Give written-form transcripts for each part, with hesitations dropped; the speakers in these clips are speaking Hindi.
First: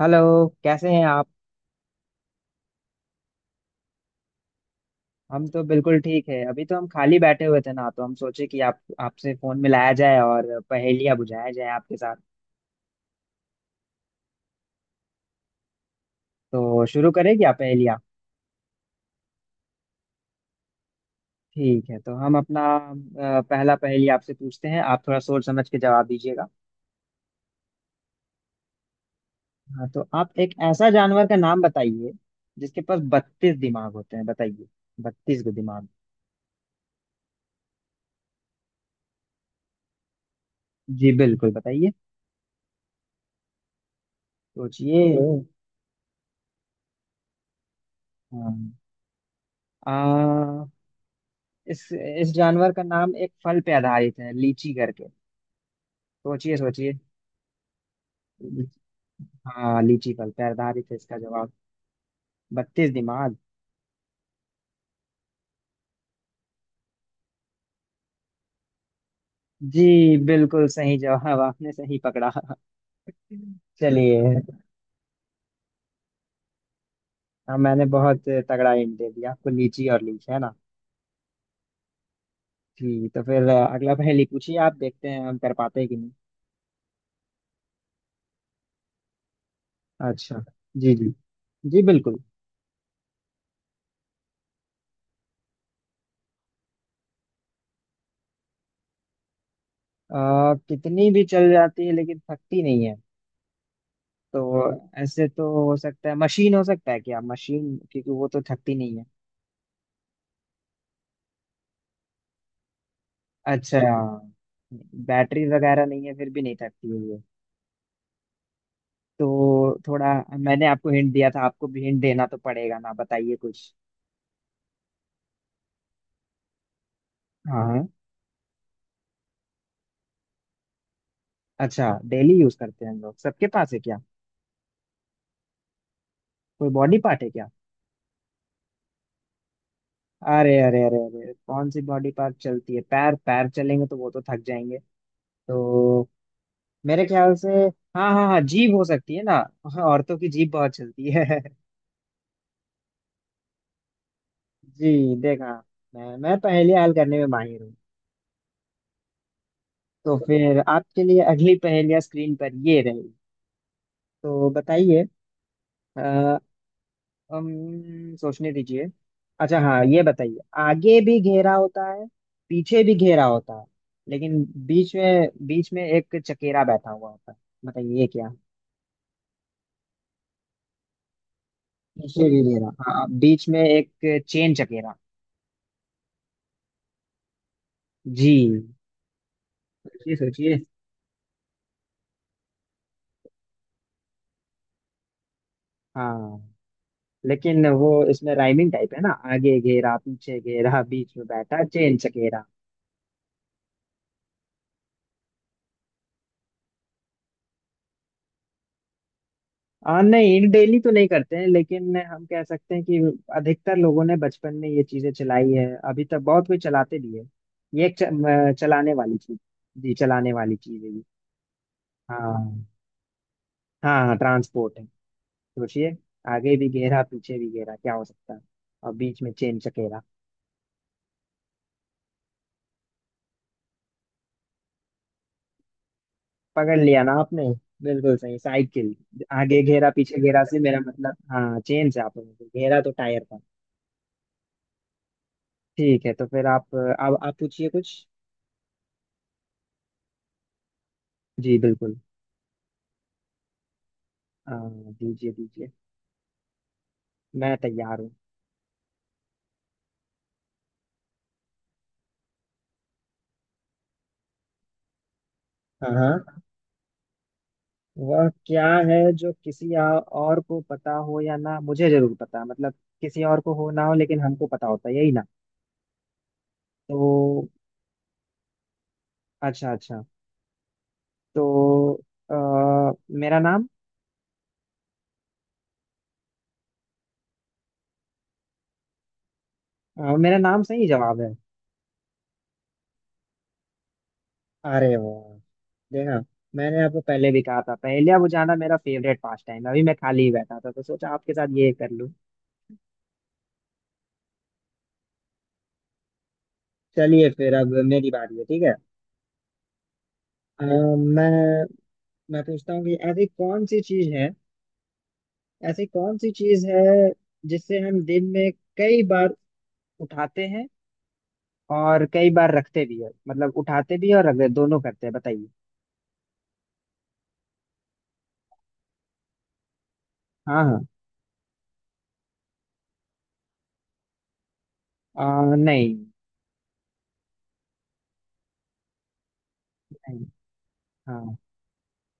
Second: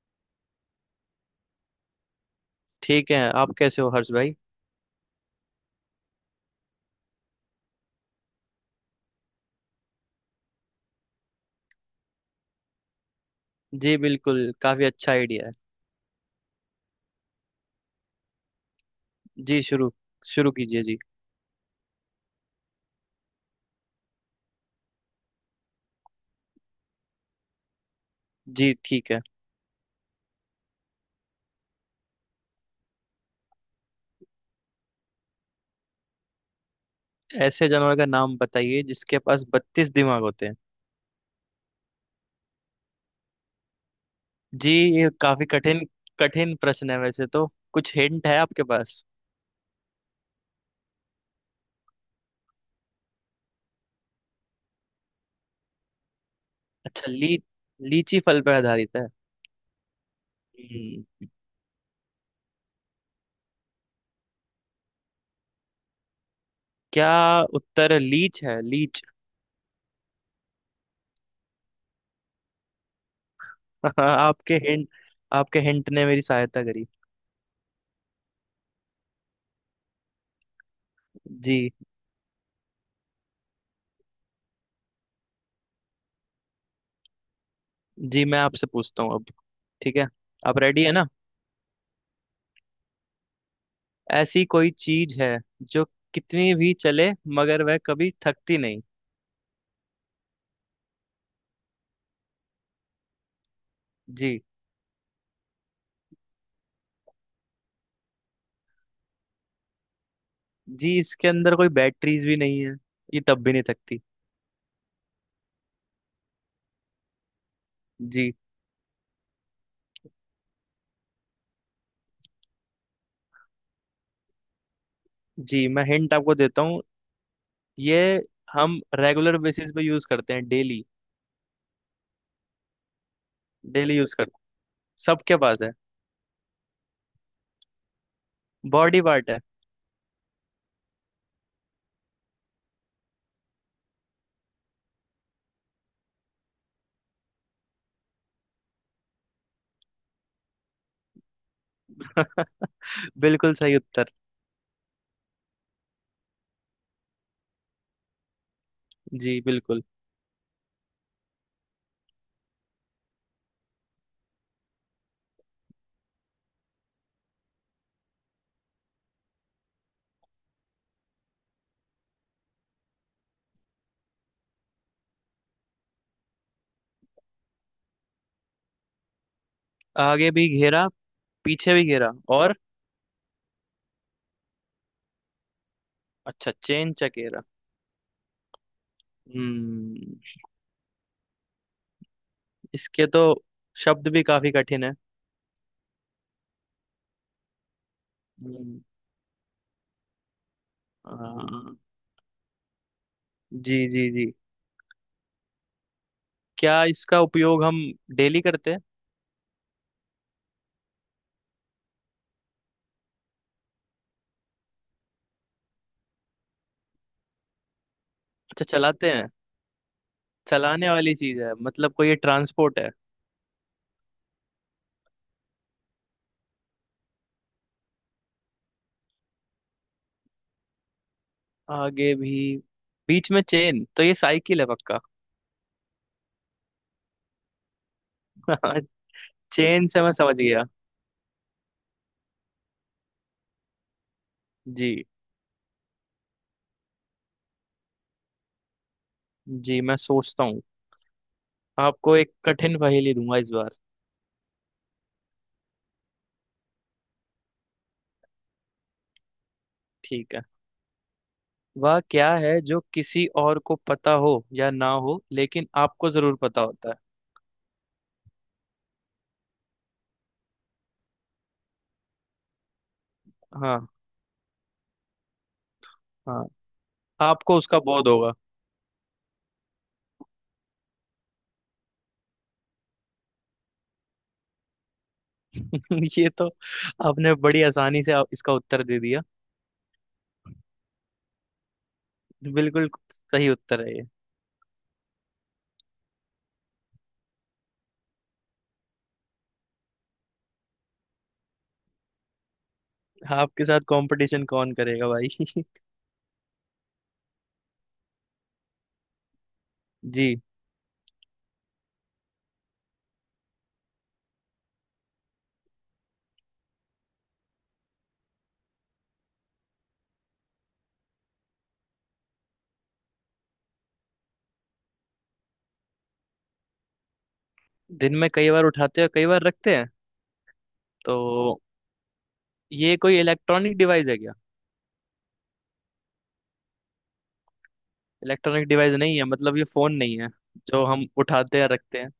हेलो, कैसे हैं आप। ठीक है। आप कैसे हो हर्ष भाई? हम तो बिल्कुल ठीक है, अभी तो हम खाली बैठे हुए थे ना, तो हम सोचे कि आप आपसे फोन मिलाया जाए और पहेलियाँ बुझाया जाए आपके साथ। जी बिल्कुल, काफी अच्छा आइडिया है। तो शुरू करें क्या पहेलियाँ। जी शुरू, शुरू कीजिए जी। ठीक है, तो हम अपना पहला पहेली आपसे पूछते हैं, आप थोड़ा सोच समझ के जवाब दीजिएगा। जी ठीक है। हाँ, तो आप एक ऐसा जानवर का नाम बताइए जिसके पास 32 दिमाग होते हैं, बताइए। 32 गो दिमाग। ऐसे जानवर का नाम बताइए जिसके पास 32 दिमाग होते हैं? जी, बिल्कुल बताइए, जी, सोचिए। ये काफी कठिन कठिन प्रश्न है वैसे तो। कुछ हिंट है हाँ, आपके पास? आ, इस जानवर का नाम एक फल पे आधारित है, लीची करके। सोचिए सोचिए। अच्छा, ली लीची फल पर आधारित है। हाँ, लीची फल पे आधारित है इसका हम्म, जवाब। 32 दिमाग। क्या उत्तर लीच है, लीच? जी बिल्कुल, सही जवाब, आपने सही पकड़ा। चलिए। आपके हिंट, आपके हिंट ने मेरी सहायता करी। हाँ, मैंने बहुत तगड़ा हिंट दे दिया आपको, लीची और लीच, है ना। जी। जी, तो फिर अगला पहेली पूछिए, आप देखते हैं हम कर पाते हैं कि नहीं। जी मैं आपसे पूछता हूँ अब। ठीक है। अच्छा। आप रेडी है जी ना? जी। जी बिल्कुल। ऐसी कोई चीज है जो कितनी भी चले मगर वह कभी थकती नहीं। कितनी भी चल जाती है लेकिन थकती नहीं है। जी। तो ऐसे तो हो सकता है मशीन, हो सकता है क्या मशीन, क्योंकि वो तो थकती नहीं है। जी इसके अंदर कोई बैटरीज भी नहीं है, ये तब भी नहीं अच्छा, थकती। बैटरी वगैरह नहीं है फिर भी नहीं थकती है ये। जी। तो थोड़ा, मैंने आपको हिंट दिया था, आपको भी हिंट देना तो पड़ेगा ना, बताइए कुछ। जी मैं हिंट आपको देता हूँ। हाँ हाँ। ये हम रेगुलर बेसिस पे यूज करते हैं डेली। अच्छा, डेली यूज करते हैं हम लोग, सबके पास है डेली क्या। यूज करते हैं। सबके पास है। कोई बॉडी पार्ट है क्या। बॉडी पार्ट है। अरे अरे अरे अरे, कौन सी बॉडी पार्ट चलती है, पैर पैर चलेंगे तो वो तो थक जाएंगे। तो मेरे ख्याल से, हाँ हाँ हाँ, जीभ हो सकती है ना। हाँ, औरतों की जीभ बहुत चलती है। बिल्कुल सही उत्तर। जी, देखा, मैं पहेली हल करने में माहिर हूँ। जी बिल्कुल। तो फिर आपके लिए अगली पहेलियां स्क्रीन पर ये रही, तो बताइए। अ, सोचने दीजिए। अच्छा हाँ, ये बताइए, आगे भी घेरा होता है, पीछे भी घेरा होता है, लेकिन बीच में एक चकेरा बैठा हुआ होता है, बताइए ये क्या। आगे भी घेरा, पीछे भी घेरा पीछे भी और घेरा, हाँ, बीच में एक चेन चकेरा। अच्छा चेन चकेरा। जी, हम्म। सोचिए सोचिए। इसके तो शब्द भी काफी कठिन है। हाँ, लेकिन वो इसमें राइमिंग हम्म। टाइप है ना, आगे घेरा पीछे घेरा बीच में बैठा हाँ। चेन चकेरा। जी जी जी। क्या इसका उपयोग हम डेली करते हैं? नहीं, डेली तो नहीं करते हैं लेकिन हम कह सकते हैं कि अधिकतर लोगों ने बचपन में ये चीजें चलाई है, अभी तक बहुत कोई चलाते भी है। ये एक अच्छा, चलाने चलाते वाली हैं। चीज। जी, चलाने वाली चीज है चलाने ये। वाली चीज है मतलब कोई ये हाँ ट्रांसपोर्ट है? हाँ, हाँ ट्रांसपोर्ट है। सोचिए। आगे भी घेरा पीछे भी घेरा क्या हो सकता है, और बीच में चेन चकेरा। आगे भी बीच में चेन, तो ये साइकिल है पक्का। पकड़ लिया ना आपने। बिल्कुल सही, साइकिल। आगे चेन घेरा से मैं पीछे समझ घेरा से गया। मेरा मतलब, हाँ, चेन से, आप घेरा तो टायर था। जी। ठीक है, तो फिर आप अब आप पूछिए कुछ। जी मैं सोचता हूँ। जी बिल्कुल। आपको एक कठिन पहेली दूंगा इस बार। हाँ, दीजिए दीजिए, मैं तैयार हूँ। ठीक है। वह क्या है जो किसी और को पता हो या ना हो लेकिन आपको हाँ, जरूर पता होता है? वह क्या है जो किसी और को पता हो या ना, मुझे जरूर पता, मतलब किसी और को हो ना हाँ हो लेकिन हमको पता होता है, यही ना। हाँ। तो आपको उसका बोध होगा। अच्छा अच्छा। तो आ, मेरा नाम। ये तो आपने बड़ी आसानी से इसका उत्तर दे दिया। मेरा नाम सही जवाब है। बिल्कुल सही उत्तर है ये। अरे वाह, देखा। मैंने आपको पहले भी कहा था, पहले बुझाना मेरा फेवरेट पास टाइम है, अभी मैं खाली ही बैठा था तो सोचा आपके साथ ये कर लूं। आपके साथ कंपटीशन कौन करेगा भाई? चलिए फिर, अब मेरी बारी है, ठीक है। जी। अ, मैं मैं पूछता हूँ कि ऐसी कौन सी चीज है, ऐसी कौन सी चीज है जिसे हम दिन में कई बार उठाते हैं और कई बार रखते भी है, मतलब उठाते भी है और दोनों करते हैं, बताइए। दिन में कई बार उठाते हैं, कई बार रखते हैं। हाँ हाँ। तो ये कोई इलेक्ट्रॉनिक डिवाइस है क्या? नहीं। इलेक्ट्रॉनिक डिवाइस नहीं है मतलब ये फोन नहीं नहीं। है जो हम हाँ। उठाते हैं रखते हैं?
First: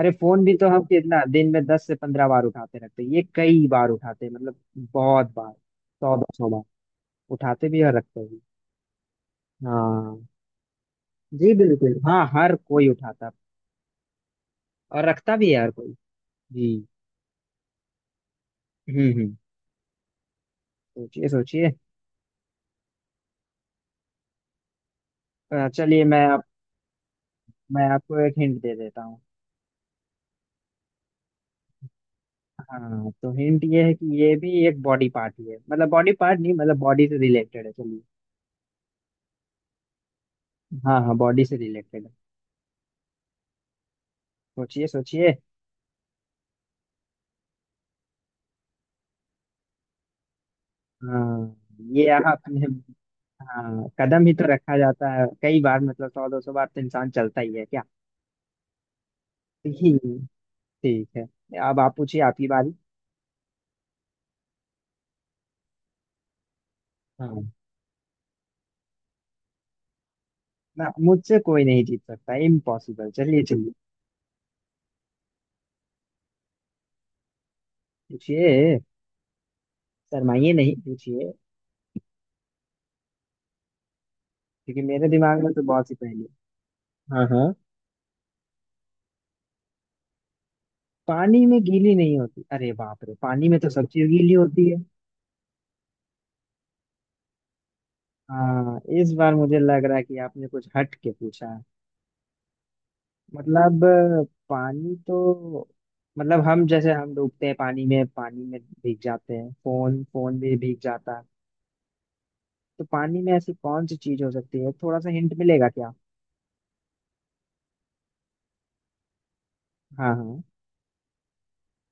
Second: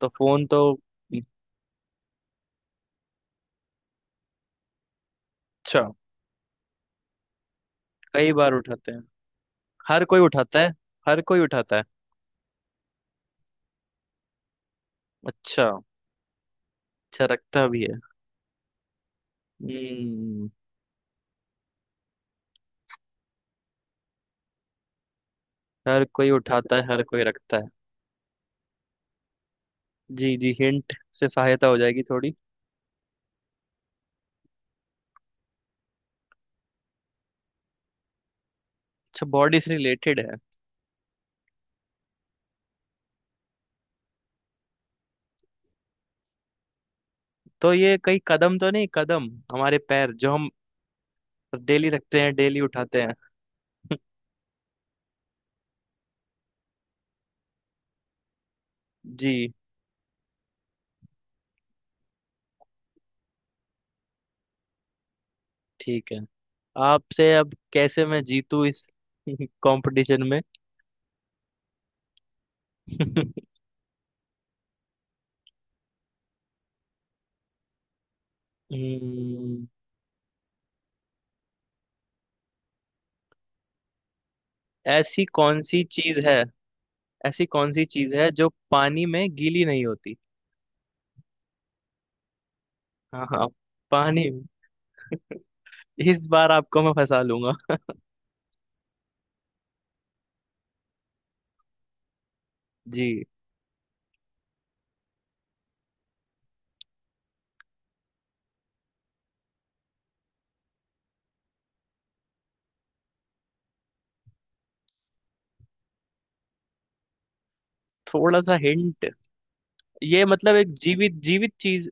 तो फोन फोन भी तो तो हम कितना दिन में 10 से 15 बार उठाते रखते हैं, ये कई बार उठाते हैं मतलब बहुत बार, अच्छा। 100-200 बार, उठाते भी है और रखते कई भी। बार उठाते हैं। हर कोई हाँ। उठाता है, हर कोई जी उठाता है। बिल्कुल, हाँ, हर कोई उठाता और रखता भी है अच्छा, हर कोई। जी। अच्छा रखता भी है। हम्म। हम्म। सोचिए सोचिए। चलिए, हर मैं कोई आप उठाता है, हर कोई रखता है। मैं आपको एक हिंट दे देता हूँ। जी। जी हिंट से सहायता हो जाएगी थोड़ी। हाँ, तो हिंट ये है कि ये भी एक बॉडी पार्ट ही है, मतलब बॉडी पार्ट नहीं, मतलब बॉडी से रिलेटेड है। चलिए। अच्छा बॉडी से रिलेटेड है। हाँ हाँ, बॉडी से रिलेटेड है। सोचिए सोचिए। तो ये कई कदम तो नहीं, कदम, हमारे पैर जो हम हाँ, डेली ये रखते हैं डेली आपने, उठाते हैं। हाँ, कदम ही तो रखा जाता है कई बार, मतलब 100-200 बार तो इंसान चलता ही है क्या। जी ठीक। ठीक है, अब आप पूछिए, आपकी बारी। ठीक है। आपसे हाँ। अब कैसे मैं जीतूं इस कंपटीशन में? ना, मुझसे कोई नहीं जीत सकता, इम्पॉसिबल। चलिए चलिए, पूछिए। हम्म। शर्माइए नहीं, पूछिए, क्योंकि मेरे ऐसी दिमाग में तो कौन सी बहुत सी चीज पहेली है, है। हाँ ऐसी हाँ। कौन सी चीज है जो पानी में गीली नहीं होती? पानी में गीली नहीं होती, अरे बाप रे, हाँ हाँ। पानी में तो सब्जी पानी, गीली होती है। इस बार आपको मैं फंसा लूंगा। हाँ, इस बार मुझे लग रहा है कि आपने कुछ हट के पूछा है। जी। मतलब पानी तो, मतलब हम जैसे, हम डूबते हैं पानी में, पानी में भीग जाते हैं, फोन फोन भी भीग जाता है। तो पानी में ऐसी कौन सी चीज हो सकती है, थोड़ा सा हिंट मिलेगा क्या। थोड़ा सा हिंट, हाँ ये हाँ। मतलब एक जीवित जीवित चीज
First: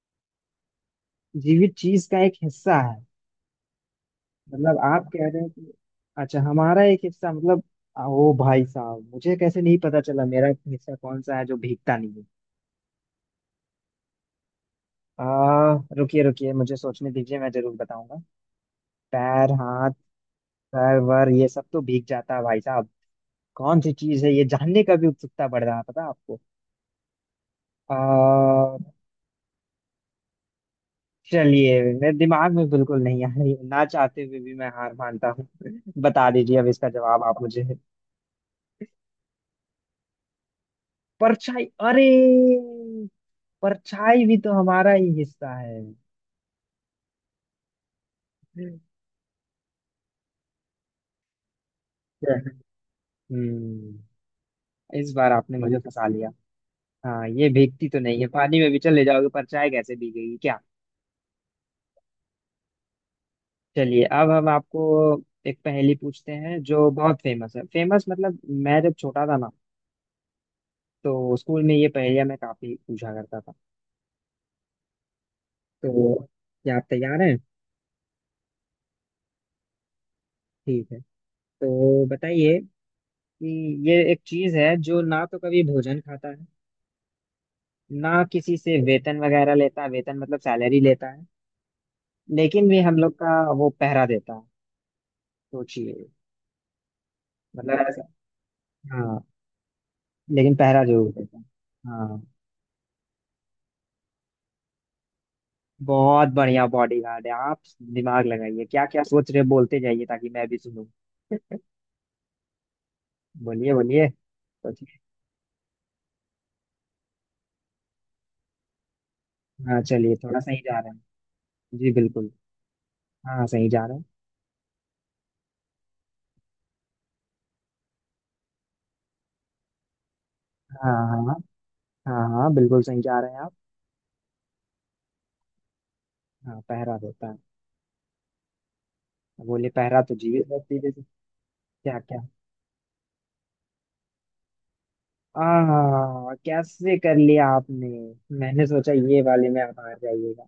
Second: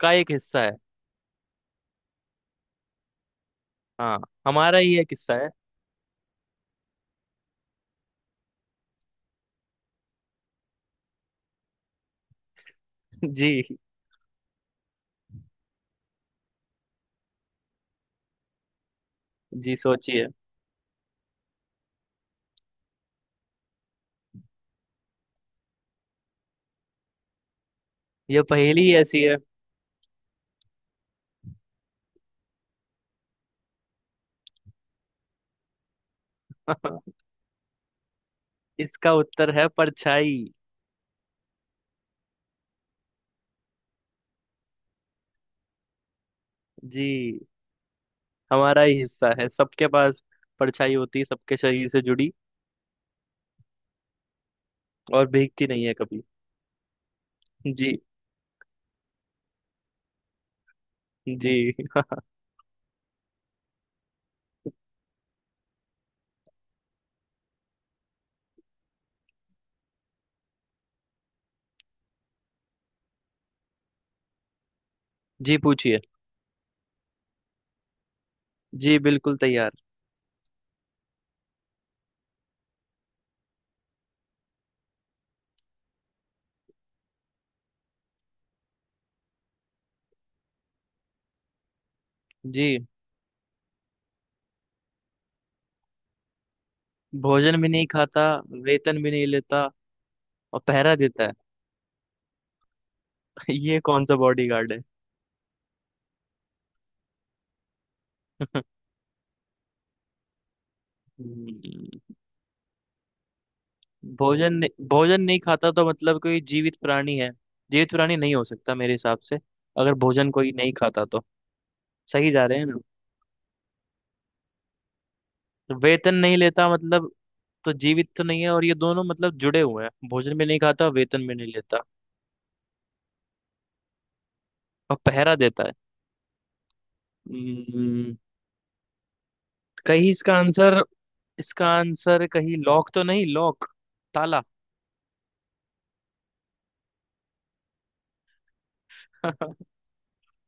का एक हिस्सा है। जीवित चीज का एक हिस्सा है। हाँ, मतलब हमारा ही आप एक कह हिस्सा रहे हैं है। कि, अच्छा, हमारा एक हिस्सा, मतलब ओ भाई साहब, मुझे कैसे नहीं पता चला मेरा हिस्सा कौन सा है जो भीगता नहीं है। जी। आ, रुकिए रुकिए, मुझे सोचने दीजिए, मैं जरूर बताऊंगा। पैर, जी हाथ, सोचिए। सर वर, ये सब तो भीग जाता है भाई साहब। कौन सी चीज है ये जानने का भी उत्सुकता बढ़ रहा है, पता है आपको। आ, ये पहेली ऐसी है। चलिए, मेरे दिमाग में बिल्कुल नहीं आ रही, ना चाहते हुए भी मैं हार मानता हूँ, बता दीजिए अब इसका जवाब आप मुझे। इसका उत्तर है परछाई। परछाई, अरे, परछाई भी तो हमारा ही हिस्सा है। जी। हमारा ही हिस्सा है, सबके पास परछाई होती है सबके शरीर से जुड़ी। हम्म इस और बार आपने भीगती मुझे नहीं है फंसा कभी। लिया। हाँ, ये भीगती तो जी। नहीं है, पानी में भी चले जाओगे परछाई कैसे भीगेगी क्या। जी। चलिए, अब हम आपको एक पहेली पूछते हैं जो बहुत फेमस है, फेमस मतलब मैं जब छोटा था ना, तो स्कूल में ये पहेलियां मैं काफी पूछा करता था। जी पूछिए। तो क्या आप तैयार हैं। जी बिल्कुल तैयार। ठीक है, तो बताइए कि ये एक चीज है जो ना तो कभी भोजन खाता है, ना किसी से वेतन वगैरह लेता है, वेतन मतलब सैलरी लेता है, लेकिन जी। भी हम लोग का वो पहरा देता है। सोचिए। भोजन भी मतलब नहीं ऐसा, खाता, वेतन भी हाँ, नहीं लेता लेकिन और पहरा पहरा जरूर देता है। देता है। हाँ, ये कौन सा बॉडी गार्ड है? बहुत बढ़िया बॉडीगार्ड है आप। दिमाग लगाइए, क्या क्या सोच रहे हैं, बोलते जाइए ताकि मैं भी सुनूं। हम्म। बोलिए बोलिए, सोचिए। भोजन नहीं खाता तो मतलब कोई जीवित प्राणी है, जीवित प्राणी नहीं हो सकता मेरे हिसाब से। हाँ, अगर चलिए, भोजन थोड़ा कोई सही नहीं जा रहे खाता हैं। तो जी बिल्कुल। सही जा रहे हैं ना? हाँ, सही जा रहे हैं। वेतन नहीं लेता मतलब तो जीवित तो नहीं है और ये दोनों मतलब जुड़े हुए हैं, भोजन भी नहीं खाता हाँ हाँ वेतन हाँ, भी नहीं लेता। हाँ हाँ, बिल्कुल सही जा रहे हैं आप। और पहरा देता है। हाँ, पहरा देता है, हम्म। बोले पहरा कहीं तो इसका जीवित व्यक्ति आंसर देते। इसका क्या क्या। आंसर कहीं लॉक तो नहीं, लॉक, ताला। आ कैसे कर लिया आपने। मैंने सोचा ये वाले में आप हार जाइएगा।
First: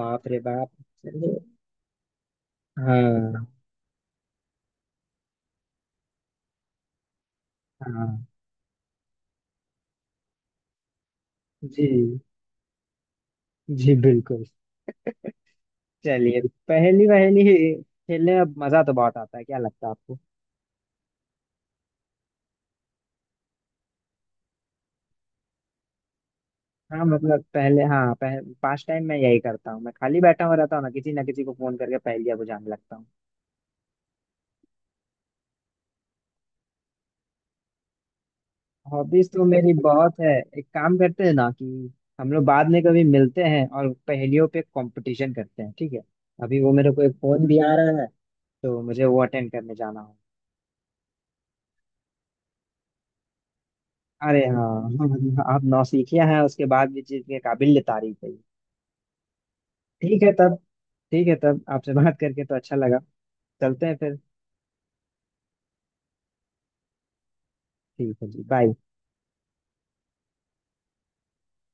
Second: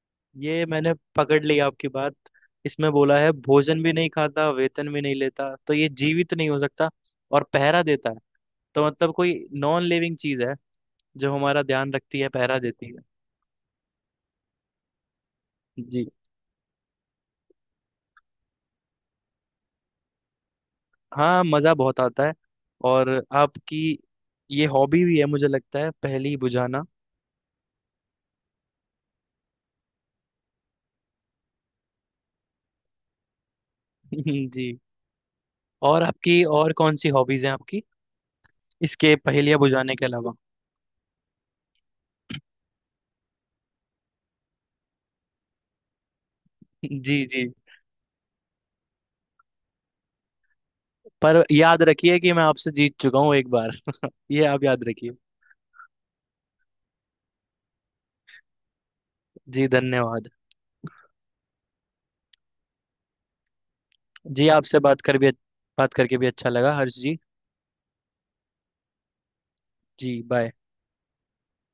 बाप रे ये बाप। मैंने चलिए। पकड़ ली आपकी बात। इसमें बोला है हाँ भोजन भी नहीं खाता वेतन भी नहीं लेता तो ये जीवित नहीं हो सकता। और पहरा देता है। हाँ। तो मतलब कोई नॉन लिविंग चीज है जो हमारा ध्यान जी रखती है, पहरा देती है। जी बिल्कुल। जी। चलिए, पहली पहली खेलने में मजा तो बहुत आता है, क्या लगता है आपको। हाँ, मज़ा बहुत आता है। और आपकी ये हॉबी भी है मुझे लगता है, पहेली बुझाना। हाँ, मतलब पहले, हाँ, पास टाइम मैं यही करता हूँ, मैं खाली बैठा हुआ रहता हूँ ना, किसी ना किसी को फोन करके पहेलियाँ बुझाने लगता हूँ। जी। और आपकी, और कौन सी हॉबीज हैं आपकी इसके हॉबीज तो पहेलियाँ मेरी बुझाने के बहुत है। अलावा? एक काम करते हैं ना, कि हम लोग बाद में कभी मिलते हैं और पहेलियों पे कंपटीशन करते हैं, ठीक है। अभी वो मेरे को एक जी। फोन जी। भी आ रहा है, तो मुझे वो अटेंड करने जाना हो। पर याद रखिए कि मैं आपसे जीत चुका हूँ एक बार। अरे ये आप याद रखिए। हाँ, आप नौसिखिया हैं, उसके बाद भी चीज के काबिल तारीफ है। जी ठीक धन्यवाद। है तब ठीक है तब आपसे बात करके तो अच्छा लगा, चलते हैं फिर। जी आपसे बात कर भी, बात करके भी अच्छा लगा हर्ष जी। ठीक है जी, बाय। जी बाय।